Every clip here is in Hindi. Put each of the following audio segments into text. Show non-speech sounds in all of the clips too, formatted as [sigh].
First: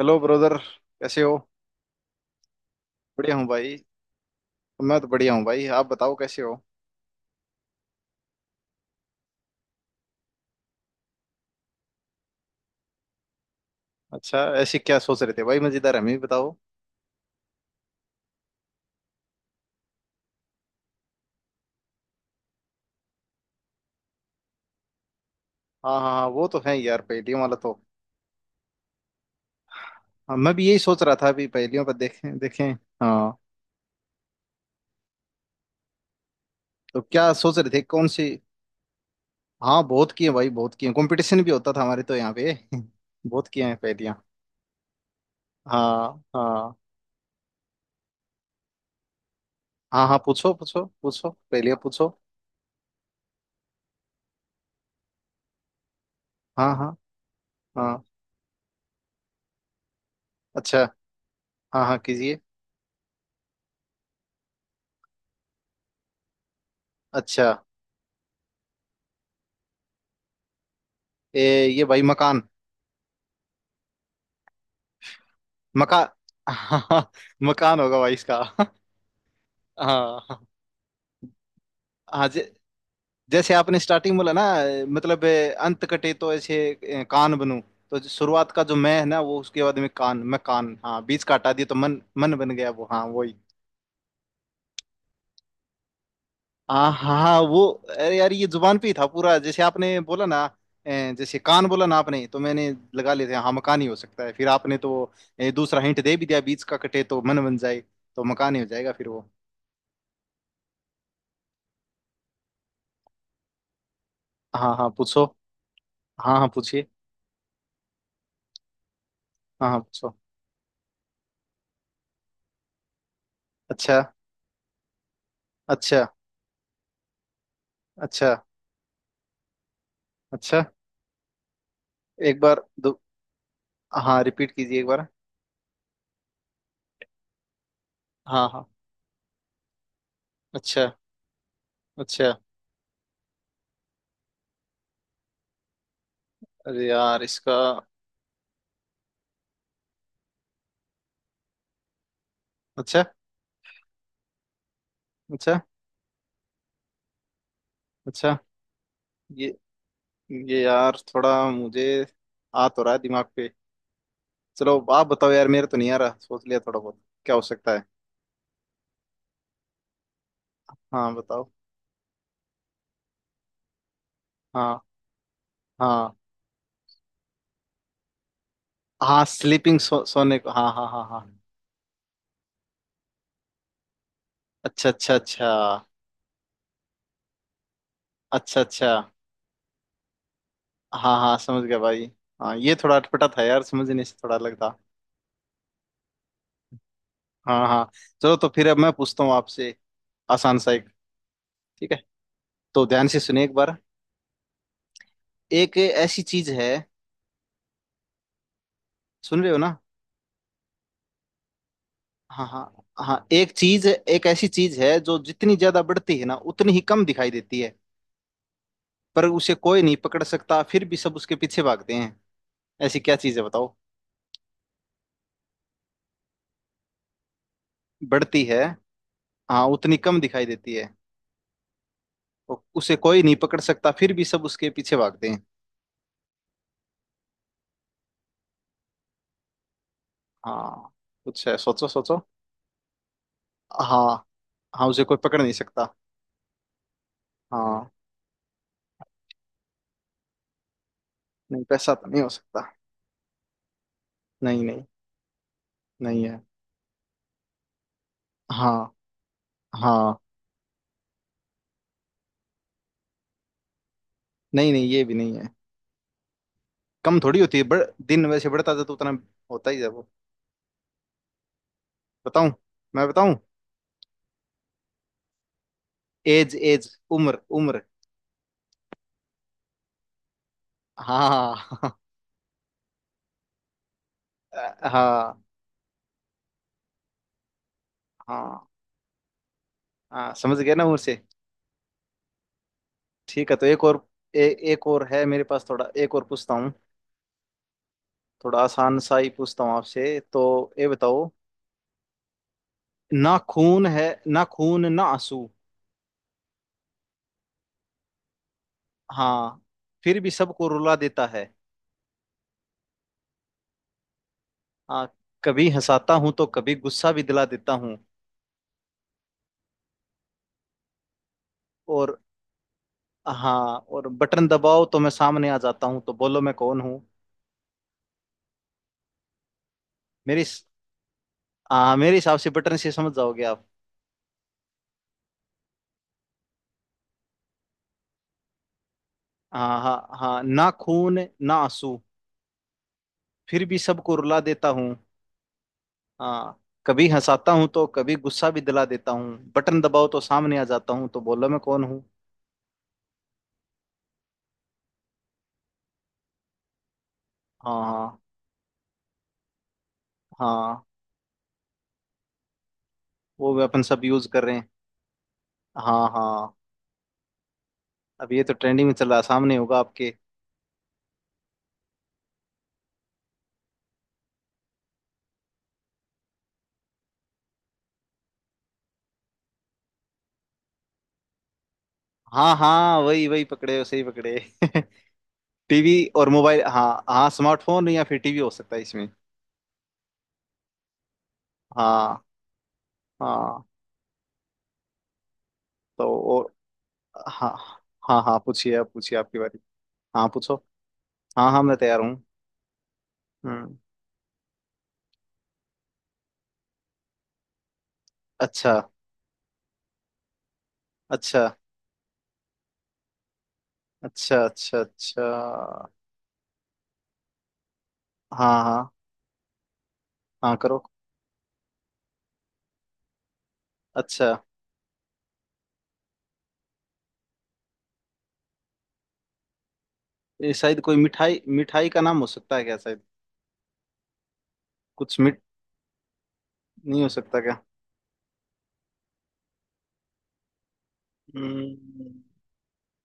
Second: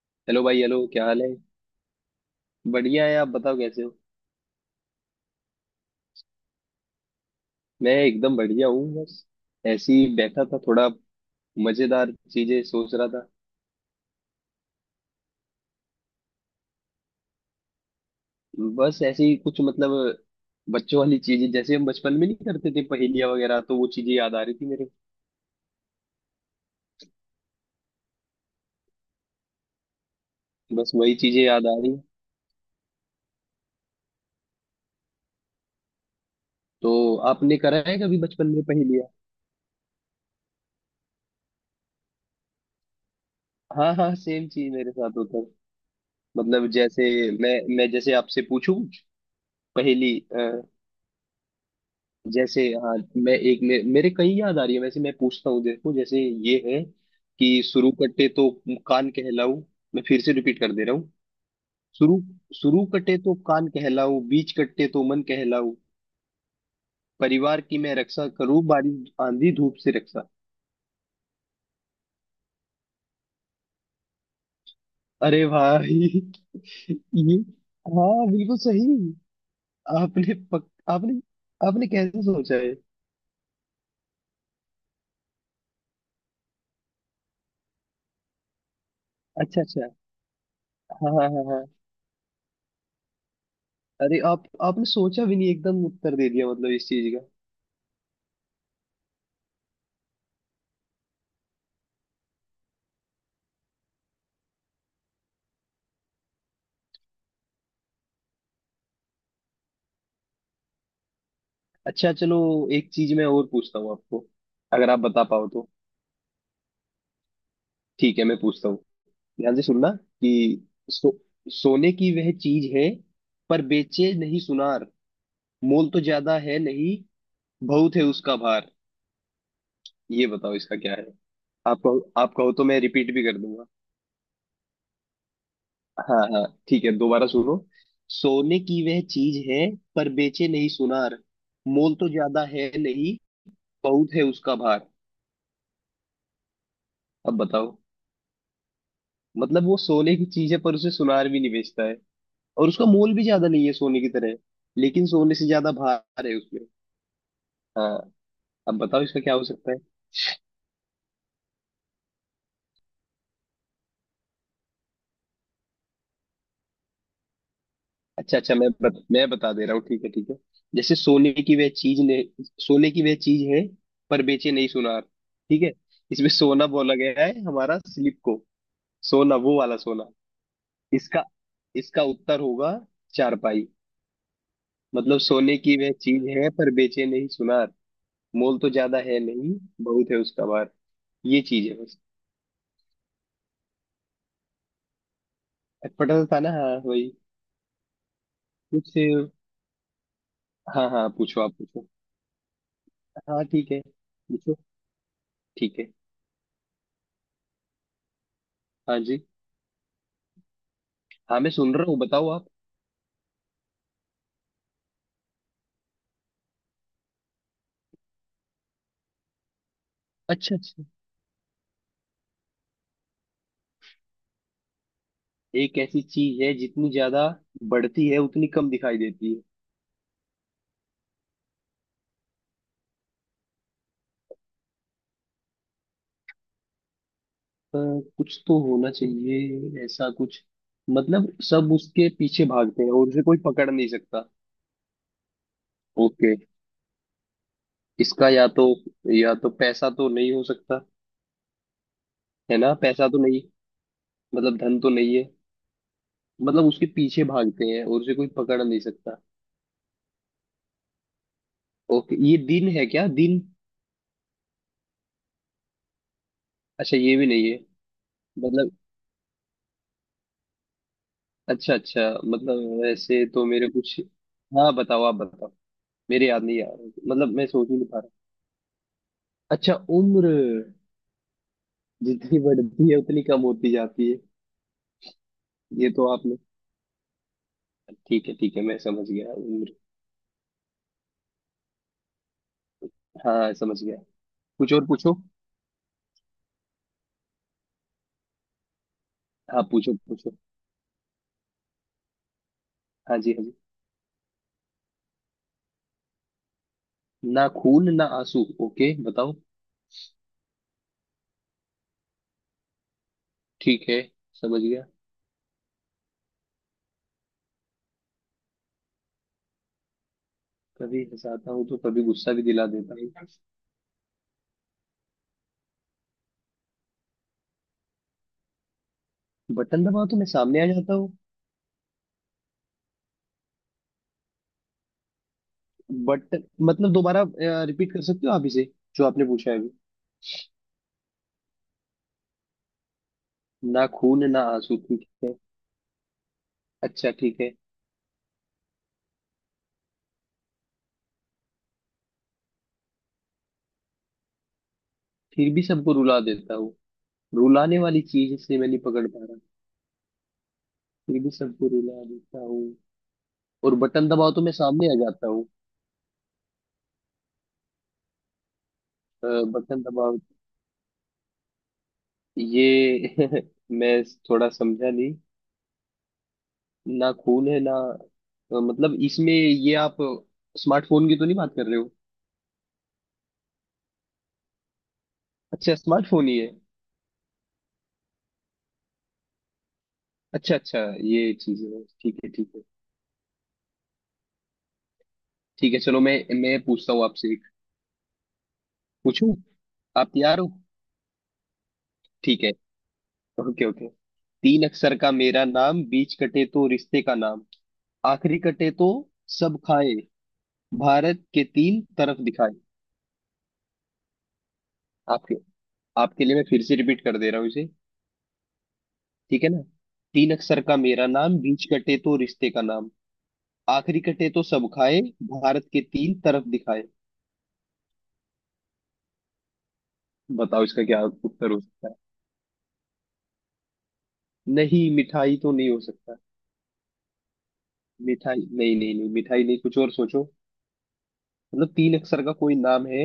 Hello hello brother. भाई। हेलो, क्या कैसे हाल है। हो। बढ़िया है, आप बढ़िया हूँ बताओ भाई। कैसे हो। मैं तो बढ़िया हूँ भाई, आप बताओ कैसे हो। मैं एकदम बढ़िया हूँ। बस ऐसे ही बैठा था, थोड़ा मजेदार चीजें सोच रहा था। अच्छा, ऐसे क्या सोच रहे थे भाई मजेदार, हमें भी बताओ। बस ऐसे ही कुछ, मतलब बच्चों वाली चीजें जैसे हम बचपन में नहीं करते थे पहेलियाँ वगैरह, तो वो चीजें याद आ रही थी मेरे। हाँ हाँ हाँ, वो तो है यार, पहेलियों वाला तो। हाँ, मैं भी यही बस सोच रहा वही था चीजें अभी, याद आ पहेलियों पर रही। देखें देखें। हाँ। तो तो क्या आपने सोच रहे थे, करा है कौन कभी सी। बचपन में पहेलियाँ। हाँ बहुत किए भाई, बहुत किए, कंपटीशन भी होता था हमारे तो यहाँ पे [laughs] बहुत किए हैं हाँ हाँ, पहेलियाँ। सेम चीज मेरे साथ होता है। हाँ मतलब हाँ। जैसे मैं जैसे आपसे पूछूं कुछ हाँ पहेली हाँ, पूछो पूछो पूछो, पहेलियाँ पूछो। जैसे। हाँ, मेरे कई याद आ रही है वैसे। मैं पूछता हूँ, देखो जैसे ये हाँ है हाँ। कि शुरू हाँ। कटे तो कान कहलाऊ। मैं फिर से रिपीट कर अच्छा। दे रहा हूँ। हाँ हाँ शुरू कीजिए। शुरू कटे तो कान कहलाऊ, बीच कटे तो मन कहलाऊ। अच्छा। परिवार की मैं रक्षा करूँ, बारिश आंधी धूप से रक्षा। ए, ये भाई मकान। अरे भाई मका [laughs] [laughs] हाँ, ये, मकान होगा भाई हाँ इसका बिल्कुल [laughs] सही। हाँ। आपने, आपने कैसे हाँ, सोचा है। जैसे आपने स्टार्टिंग बोला ना। मतलब अंत कटे तो ऐसे कान बनूं। तो जो शुरुआत का जो मैं है ना, वो अच्छा उसके बाद अच्छा। में कान, मैं कान, हाँ, हाँ बीच हाँ का हाँ हटा हाँ। दिया तो मन, मन बन गया वो, हाँ वही। अरे आप, आपने सोचा भी नहीं, एकदम उत्तर दे दिया मतलब इस हाँ चीज हाँ का। हाँ, वो। अरे यार ये जुबान पे ही था पूरा, जैसे आपने बोला ना। जैसे कान बोला ना आपने, तो मैंने लगा लेते हैं हाँ मकान ही हो सकता है। फिर आपने तो दूसरा हिंट दे भी दिया, बीच का कटे तो मन बन जाए, तो मकान ही हो जाएगा फिर वो। अच्छा चलो, एक चीज मैं और पूछता हूँ आपको, हाँ हाँ अगर आप बता पूछो। पाओ तो। हाँ हाँ पूछिए। ठीक है, मैं पूछता हूँ। ध्यान से हाँ हाँ सुनना पूछो। कि सोने की वह चीज है, पर अच्छा बेचे नहीं सुनार। मोल तो अच्छा ज्यादा है नहीं, बहुत है अच्छा उसका भार। ये बताओ, अच्छा। इसका क्या है। आप कहो, आप एक कहो बार तो मैं दो। रिपीट भी कर दूंगा। हाँ रिपीट कीजिए एक बार। हाँ हाँ, ठीक है दोबारा सुनो। हाँ सोने हाँ। की वह चीज है, पर बेचे नहीं अच्छा सुनार। मोल तो अच्छा। ज्यादा है नहीं, बहुत है उसका भार। अरे यार अब इसका। बताओ। मतलब वो सोने की चीज है, पर उसे सुनार भी नहीं बेचता है। और उसका अच्छा मोल भी ज्यादा नहीं है सोने की तरह, लेकिन सोने से अच्छा ज्यादा भार है उसमें। हाँ, अच्छा। अब बताओ इसका क्या हो ये सकता है। ये यार थोड़ा मुझे, आ तो रहा है दिमाग पे। चलो आप बताओ यार, मेरा तो नहीं आ रहा, सोच लिया थोड़ा बहुत क्या हो सकता है। अच्छा अच्छा, मैं बता दे रहा हूँ। ठीक है ठीक है। जैसे हाँ सोने बताओ। की वह चीज ने, सोने की वह चीज है, पर बेचे नहीं हाँ सुनार। ठीक है। हाँ इसमें सोना बोला गया है हमारा स्लिप को। हाँ सोना, वो वाला स्लीपिंग, सोना। सोने को, हाँ हाँ हाँ हाँ। इसका इसका उत्तर होगा चारपाई। अच्छा अच्छा मतलब अच्छा सोने की वह चीज है, पर बेचे नहीं सुनार। मोल अच्छा तो अच्छा। ज्यादा है नहीं, बहुत है उसका भार। हाँ हाँ ये समझ चीज गया है बस। भाई। हाँ, ये थोड़ा अटपटा था यार, समझने से थोड़ा अलग था। अटपटा सा था ना, हाँ वही। हाँ हाँ। चलो तो फिर अब मैं कुछ। पूछता हूँ आपसे। आसान सा एक। हाँ हाँ, पूछो आप पूछो। ठीक है, तो ध्यान से सुनिए हाँ एक ठीक बार। है, पूछो। एक ठीक है। ऐसी चीज है। हाँ जी। सुन रहे हो ना। हाँ, मैं सुन रहा हूँ, बताओ हाँ आप। हाँ हाँ, एक चीज, एक ऐसी चीज है जो जितनी ज्यादा बढ़ती है ना, उतनी ही कम दिखाई देती है। पर उसे कोई नहीं पकड़ अच्छा सकता, अच्छा। फिर भी सब उसके पीछे भागते हैं। ऐसी क्या चीज है बताओ। एक ऐसी चीज है जितनी ज्यादा बढ़ती है बढ़ती उतनी है। कम दिखाई देती है। हाँ उतनी कम दिखाई देती है। उसे कोई नहीं पकड़ सकता, फिर भी सब उसके पीछे भागते हैं। अ, कुछ तो होना चाहिए ऐसा कुछ। हाँ मतलब कुछ है, सब सोचो उसके सोचो। पीछे भागते हैं और उसे कोई पकड़ नहीं हाँ। सकता। हाँ उसे कोई पकड़ नहीं सकता। ओके, हाँ। इसका या तो, या तो पैसा तो नहीं हो सकता। नहीं पैसा तो नहीं हो है सकता। ना, पैसा तो नहीं। मतलब नहीं धन नहीं। तो नहीं है। नहीं है। मतलब उसके पीछे भागते हैं और उसे कोई पकड़ हाँ नहीं सकता। हाँ। ओके, ये दिन है क्या, दिन। नहीं नहीं, ये भी नहीं है। अच्छा, ये कम भी थोड़ी नहीं होती है। है, बढ़ दिन वैसे बढ़ता मतलब। जाता तो उतना होता ही है वो। अच्छा अच्छा, बताऊं मतलब मैं वैसे बताऊं तो मेरे कुछ। हाँ बताओ, आप बताओ, मेरे याद एज नहीं आ रहा। एज मतलब उम्र मैं सोच ही उम्र। नहीं पा रहा। अच्छा उम्र, हाँ [laughs] जितनी बढ़ती है उतनी कम होती जाती है। हाँ हाँ। ये तो आपने, ठीक है ठीक है, हाँ, मैं समझ गया उम्र। हाँ समझ गया ना उम्र से। ठीक हाँ है तो समझ एक गया। और। ए, कुछ और एक और पूछो। है मेरे पास, थोड़ा एक और पूछता हूँ। थोड़ा आसान सा ही हाँ पूछता हूँ पूछो आपसे पूछो। तो। ये बताओ। हाँ जी ना हाँ जी। खून है, ना खून ना आंसू। ना खून ना आंसू, ओके बताओ। हाँ। फिर भी सबको रुला देता है। ठीक है, समझ गया। हाँ। कभी हंसाता हूँ तो कभी गुस्सा भी दिला देता हूँ। कभी हंसाता हूँ तो कभी और। गुस्सा भी दिला देता हूँ, हाँ। और बटन दबाओ तो मैं सामने आ जाता हूँ, तो बोलो मैं कौन हूँ। बटन दबाओ तो मैं मेरी। सामने आ जाता हूँ। हाँ मेरे हिसाब से बटन से समझ जाओगे आप। बट, मतलब दोबारा रिपीट कर सकते हो आप इसे, जो आपने पूछा है अभी। हाँ हाँ हाँ, ना खून ना आंसू, फिर भी ना सबको खून रुला ना देता आंसू, हूँ। ठीक है। हाँ। कभी अच्छा ठीक है। हंसाता हूँ तो कभी गुस्सा भी दिला देता हूँ, बटन दबाओ तो सामने आ जाता हूँ, तो बोलो मैं कौन हूँ। फिर भी सबको रुला देता हूँ, रुलाने हाँ वाली हाँ। चीज से मैं नहीं पकड़ पा रहा। हाँ, फिर भी सबको रुला देता हूँ, वो भी और अपन सब बटन यूज दबाओ तो कर मैं रहे हैं। सामने आ जाता हूँ। हाँ हाँ। अब ये तो ट्रेंडिंग में चल रहा है, अ, सामने होगा बटन आपके। दबाओ, ये [laughs] मैं थोड़ा समझा नहीं। ना खून है ना, मतलब इसमें ये आप स्मार्टफोन की तो नहीं बात कर रहे हो। हाँ हाँ, वही वही पकड़े हो, सही पकड़े [laughs] अच्छा, टीवी स्मार्टफोन और ही है। मोबाइल, हाँ हाँ स्मार्टफोन या फिर टीवी हो सकता है इसमें। अच्छा अच्छा, ये चीज है। ठीक हाँ है ठीक है। हाँ। ठीक है चलो, तो मैं और। मैं पूछता हूँ आपसे एक। हाँ। हाँ हाँ पूछिए, आप पूछिए, पूछूं, आपकी बारी। आप हाँ तैयार हो। पूछो। हाँ हाँ मैं तैयार हूँ। ठीक है, ओके हम्म। ओके। तीन अक्षर का मेरा नाम, बीच कटे तो रिश्ते का नाम, आखिरी कटे अच्छा तो सब खाए, भारत के अच्छा तीन तरफ दिखाए। अच्छा अच्छा आपके अच्छा। आपके लिए मैं फिर से रिपीट कर दे रहा हूँ इसे, हाँ हाँ ठीक है ना। तीन हाँ अक्षर का करो। मेरा नाम, बीच कटे तो रिश्ते का नाम, आखिरी अच्छा। कटे तो सब खाए, भारत के तीन तरफ दिखाए। ये बताओ शायद इसका कोई क्या मिठाई, उत्तर हो मिठाई सकता है। का नाम हो सकता है क्या, शायद नहीं, कुछ मिठाई मिठ तो नहीं हो सकता। नहीं हो सकता क्या। मिठाई नहीं नहीं नहीं, मिठाई नहीं, कुछ और सोचो। मतलब तीन हम्म। अक्षर का कोई नाम है।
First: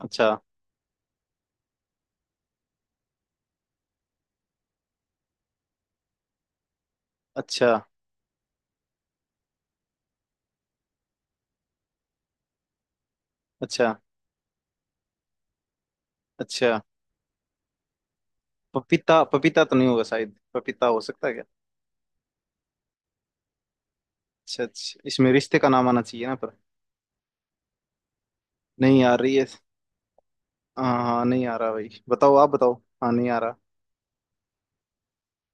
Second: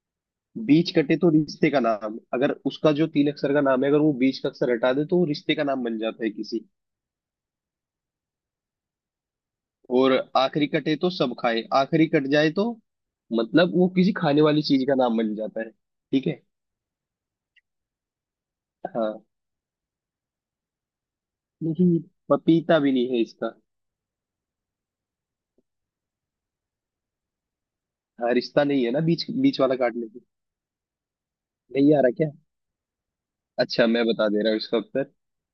अच्छा बीच कटे तो रिश्ते का नाम, अगर उसका जो तीन अक्षर का नाम है, अगर वो बीच का अक्षर हटा दे तो वो रिश्ते का नाम बन जाता है किसी। अच्छा और आखिरी कटे तो सब खाए, आखिरी कट जाए तो मतलब वो अच्छा किसी खाने वाली चीज का नाम बन जाता है। ठीक है। अच्छा। पपीता, हाँ, पपीता तो नहीं होगा शायद, पपीता हो सकता है क्या। नहीं, पपीता भी नहीं है इसका। अच्छा अच्छा, इसमें रिश्ते का नाम आना चाहिए ना पर हाँ, रिश्ता नहीं है ना नहीं आ बीच, रही है। बीच वाला काटने से। हाँ हाँ नहीं आ रहा भाई, नहीं आ रहा क्या। बताओ आप बताओ। हाँ नहीं आ रहा। अच्छा, मैं बता दे रहा हूँ इसका उत्तर।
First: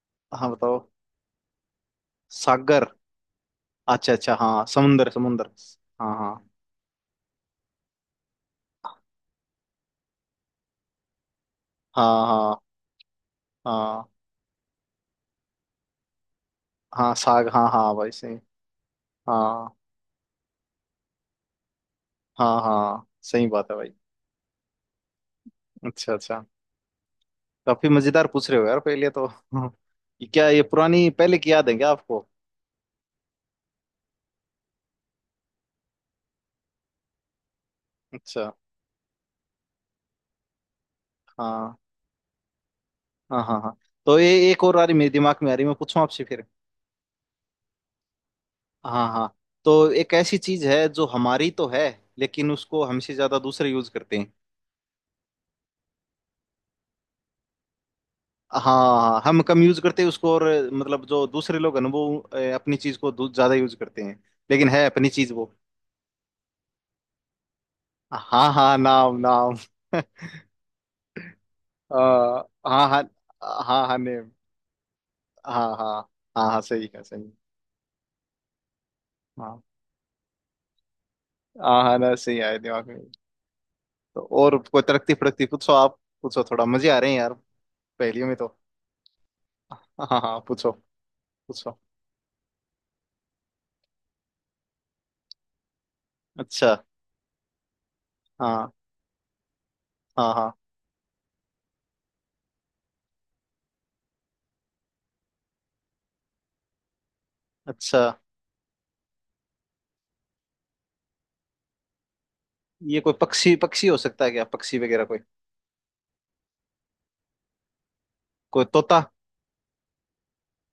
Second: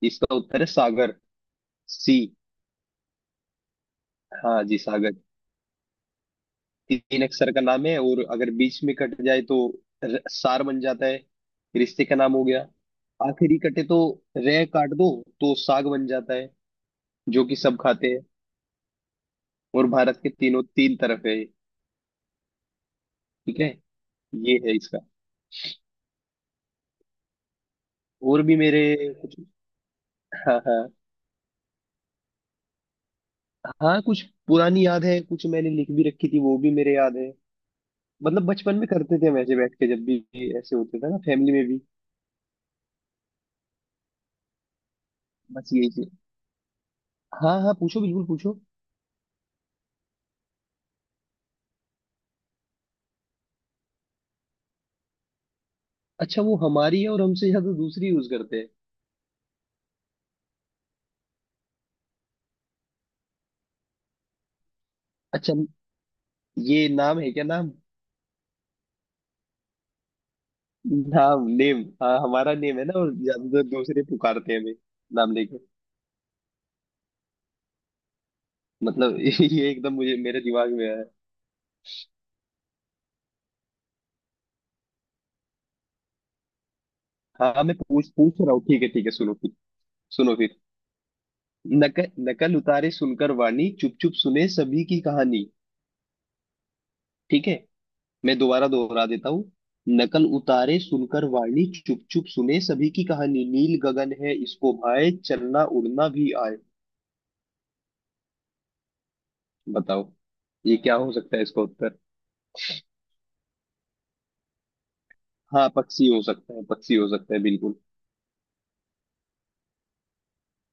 इसका हाँ उत्तर है बताओ। सागर। सी, सागर। अच्छा अच्छा हाँ हाँ, जी समुंदर सागर। समुंदर। हाँ हाँ। तीन अक्षर का नाम है, और अगर बीच में कट जाए तो सार बन जाता है, रिश्ते का हाँ नाम हो हाँ। गया। आखिरी कटे तो, हाँ। रह काट दो तो साग बन जाता है, हाँ जो साग, कि हाँ सब हाँ खाते भाई हैं। सही। हाँ। और भारत के तीनों, तीन तरफ है ये। हाँ हाँ सही ठीक है, बात है भाई। ये है इसका। अच्छा अच्छा। काफी मजेदार और पूछ भी रहे हो यार मेरे। पहले तो, हाँ, ये क्या, हाँ ये हाँ पुरानी पहले की याद है क्या आपको। हाँ, कुछ पुरानी याद है, कुछ मैंने लिख भी रखी थी, वो भी मेरे याद है। मतलब अच्छा। बचपन में करते थे हम, ऐसे बैठ के जब भी ऐसे होते थे ना फैमिली में हाँ भी। हाँ हाँ हाँ। तो ये एक और आ रही, मेरे दिमाग में आ रही, बस मैं यही पूछूं चीज। आपसे फिर। हाँ हाँ, पूछो बिल्कुल पूछो। हाँ हाँ। तो एक ऐसी चीज है जो हमारी तो है, लेकिन उसको हमसे ज्यादा दूसरे यूज करते हैं। अच्छा, वो हमारी है और हमसे ज्यादा दूसरी यूज करते हैं। हाँ हम कम यूज करते हैं उसको और, मतलब जो दूसरे लोग हैं ना, वो अपनी चीज को ज्यादा यूज करते हैं, लेकिन है अपनी चीज वो। अच्छा, ये नाम है क्या, नाम। हाँ हाँ नाम नाम [laughs] नाम, नेम। अ, हाँ हमारा नेम है हाँ ना, हाँ। और ज्यादातर हाँ हाँ दूसरे नेम। पुकारते हैं हमें नाम लेके। हाँ हाँ। हाँ हाँ सही है सही है। मतलब [laughs] हाँ। ये एकदम मुझे मेरे दिमाग में आया है। हाँ हाँ ना सही आए दिमाग में। तो और कोई तरक्की फड़कती पूछो, आप पूछो, थोड़ा मजे आ रहे हैं यार हाँ, मैं पूछ पहेलियों पूछ में रहा तो। हूँ, ठीक है सुनो फिर। हाँ हाँ सुनो हाँ, फिर। पूछो। पूछो। नकल नकल उतारे सुनकर वाणी, चुप चुप सुने सभी की कहानी। अच्छा। ठीक है, मैं दोबारा हाँ दोहरा देता हूँ। नकल हाँ हाँ। उतारे सुनकर वाणी, चुप चुप सुने सभी की कहानी, नील गगन है इसको भाए, चलना उड़ना भी आए। अच्छा। बताओ ये क्या हो सकता है इसका उत्तर। ये कोई पक्षी, पक्षी हो सकता है क्या, पक्षी वगैरह कोई, हाँ पक्षी हो सकता है, पक्षी हो सकता है बिल्कुल। कोई तोता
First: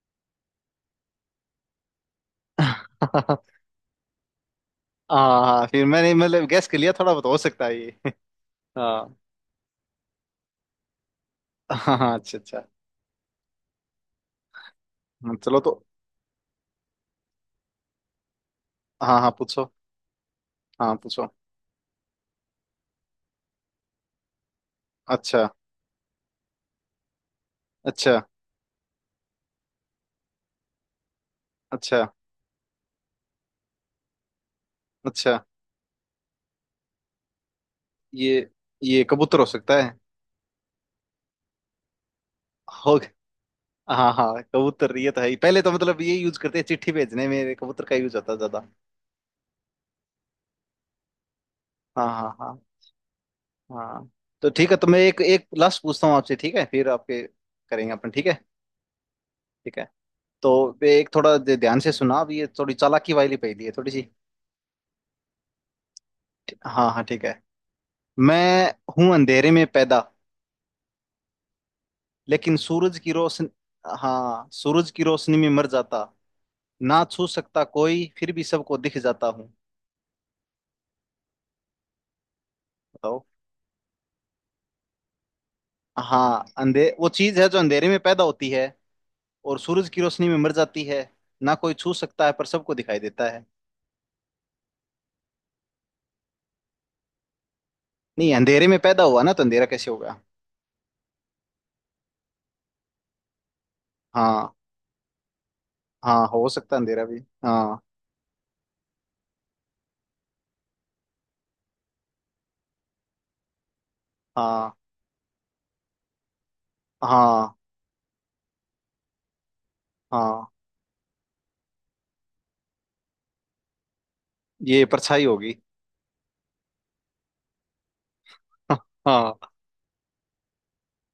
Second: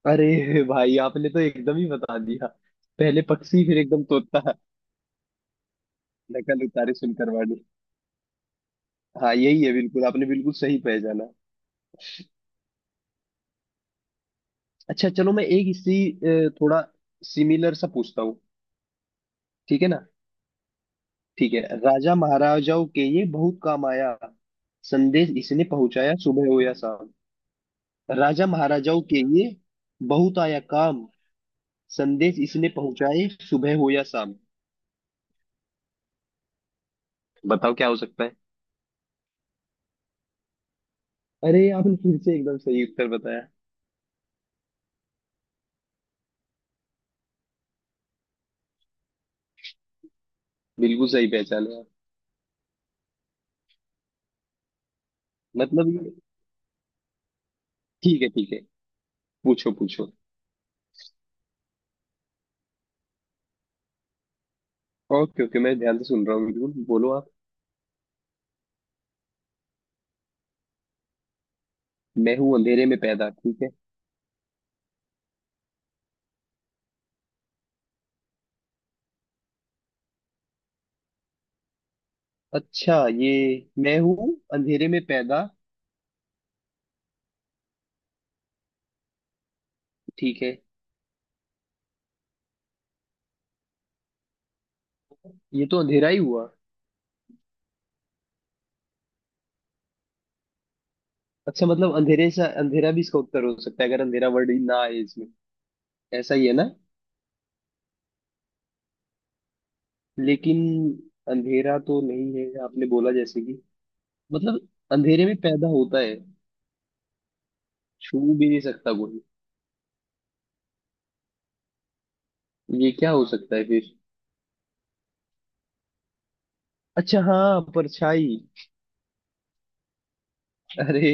अरे भाई, आपने तो एकदम ही बता दिया, [laughs] पहले हाँ पक्षी फिर एकदम तोता। हाँ, फिर मैंने मतलब नकल गैस कर लिया उतारे थोड़ा बहुत, सुनकर हो वाणी, सकता है ये [laughs] हाँ हाँ यही है बिल्कुल, आपने बिल्कुल सही पहचाना। हाँ हाँ, अच्छा अच्छा। अच्छा चलो, मैं चलो एक तो। इसी थोड़ा सिमिलर सा पूछता हूँ, हाँ हाँ पूछो। ठीक है ना। हाँ पूछो। ठीक है। राजा महाराजाओं के ये बहुत काम आया, संदेश अच्छा इसने पहुंचाया सुबह हो या शाम। अच्छा राजा महाराजाओं के ये बहुत आया काम, अच्छा संदेश इसने पहुंचाए सुबह हो या शाम। अच्छा। बताओ क्या हो सकता है। ये ये कबूतर हो सकता है। अरे आपने फिर से एकदम सही हो उत्तर गया। बताया। हाँ हाँ कबूतर, ये तो है ही। पहले तो मतलब ये यूज करते हैं, चिट्ठी भेजने में कबूतर का यूज होता है ज्यादा। बिल्कुल सही पहचाने आप। हाँ हाँ हाँ। हाँ। तो ठीक है, तो मैं एक, एक लास्ट मतलब पूछता हूँ ये, आपसे, ठीक है, फिर आपके करेंगे अपन, ठीक ठीक है है। ठीक है, पूछो ठीक है। पूछो। तो ये एक थोड़ा ध्यान से सुना अब, ये थोड़ी चालाकी वाली पहेली है थोड़ी सी। ओके ओके, मैं ध्यान से सुन रहा हूँ, बिल्कुल हाँ हाँ बोलो ठीक आप। है। मैं हूं अंधेरे में पैदा, मैं हूँ लेकिन अंधेरे सूरज में की पैदा, रोशन ठीक है। हाँ सूरज की रोशनी में मर जाता, ना छू सकता कोई, फिर भी सबको दिख जाता हूँ। अच्छा। बताओ। ये मैं हूँ अंधेरे में पैदा, हाँ, अंधे वो चीज है जो अंधेरे में पैदा होती है, और सूरज की रोशनी में ठीक मर है। जाती है। ना कोई छू सकता है पर सबको दिखाई देता है। ये तो अंधेरा ही हुआ। नहीं, अंधेरे में पैदा हुआ ना, तो अंधेरा कैसे होगा। अच्छा, मतलब अंधेरे से अंधेरा भी इसका उत्तर हो सकता है, अगर अंधेरा वर्ड हाँ। ही ना आए इसमें। हाँ ऐसा ही हो है ना। सकता है अंधेरा भी। हाँ लेकिन अंधेरा तो नहीं है, आपने बोला जैसे कि मतलब हाँ अंधेरे में पैदा होता है, हाँ छू भी नहीं सकता कोई। हाँ। ये क्या हो सकता है फिर। ये परछाई होगी अच्छा हाँ, परछाई। [laughs] हाँ अरे,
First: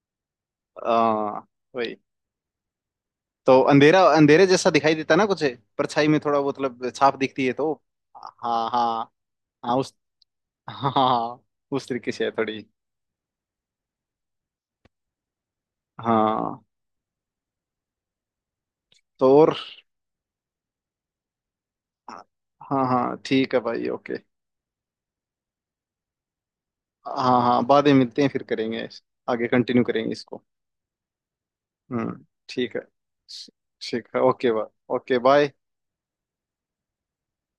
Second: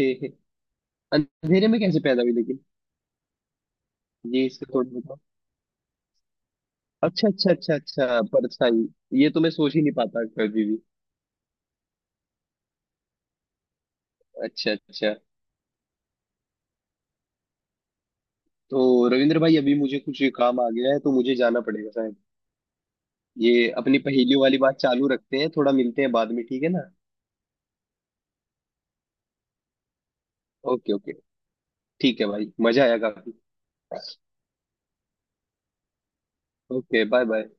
हाँ। अंधेरे में वही, कैसे पैदा हुई लेकिन। तो अंधेरा अंधेरे ये जैसा इसका थोड़ा दिखाई देता बताओ। ना कुछ, परछाई में थोड़ा वो मतलब छाप अच्छा दिखती अच्छा है तो। अच्छा अच्छा, हाँ परछाई। हाँ ये तो मैं हाँ सोच ही नहीं उस, पाता कभी भी। हाँ हाँ उस तरीके से है थोड़ी। अच्छा अच्छा। हाँ। तो तो रविंद्र और। भाई, अभी मुझे कुछ काम आ गया है तो मुझे जाना पड़ेगा शायद। हाँ हाँ ठीक है ये भाई, अपनी ओके। पहेलियों वाली बात चालू रखते हैं, थोड़ा मिलते हैं बाद में, ठीक है ना। हाँ हाँ बाद में मिलते हैं, फिर करेंगे, आगे कंटिन्यू करेंगे इसको। Okay okay. ठीक है भाई, ठीक है। मजा आया काफी। ठीक है okay bye. Okay bye. Okay bye bye.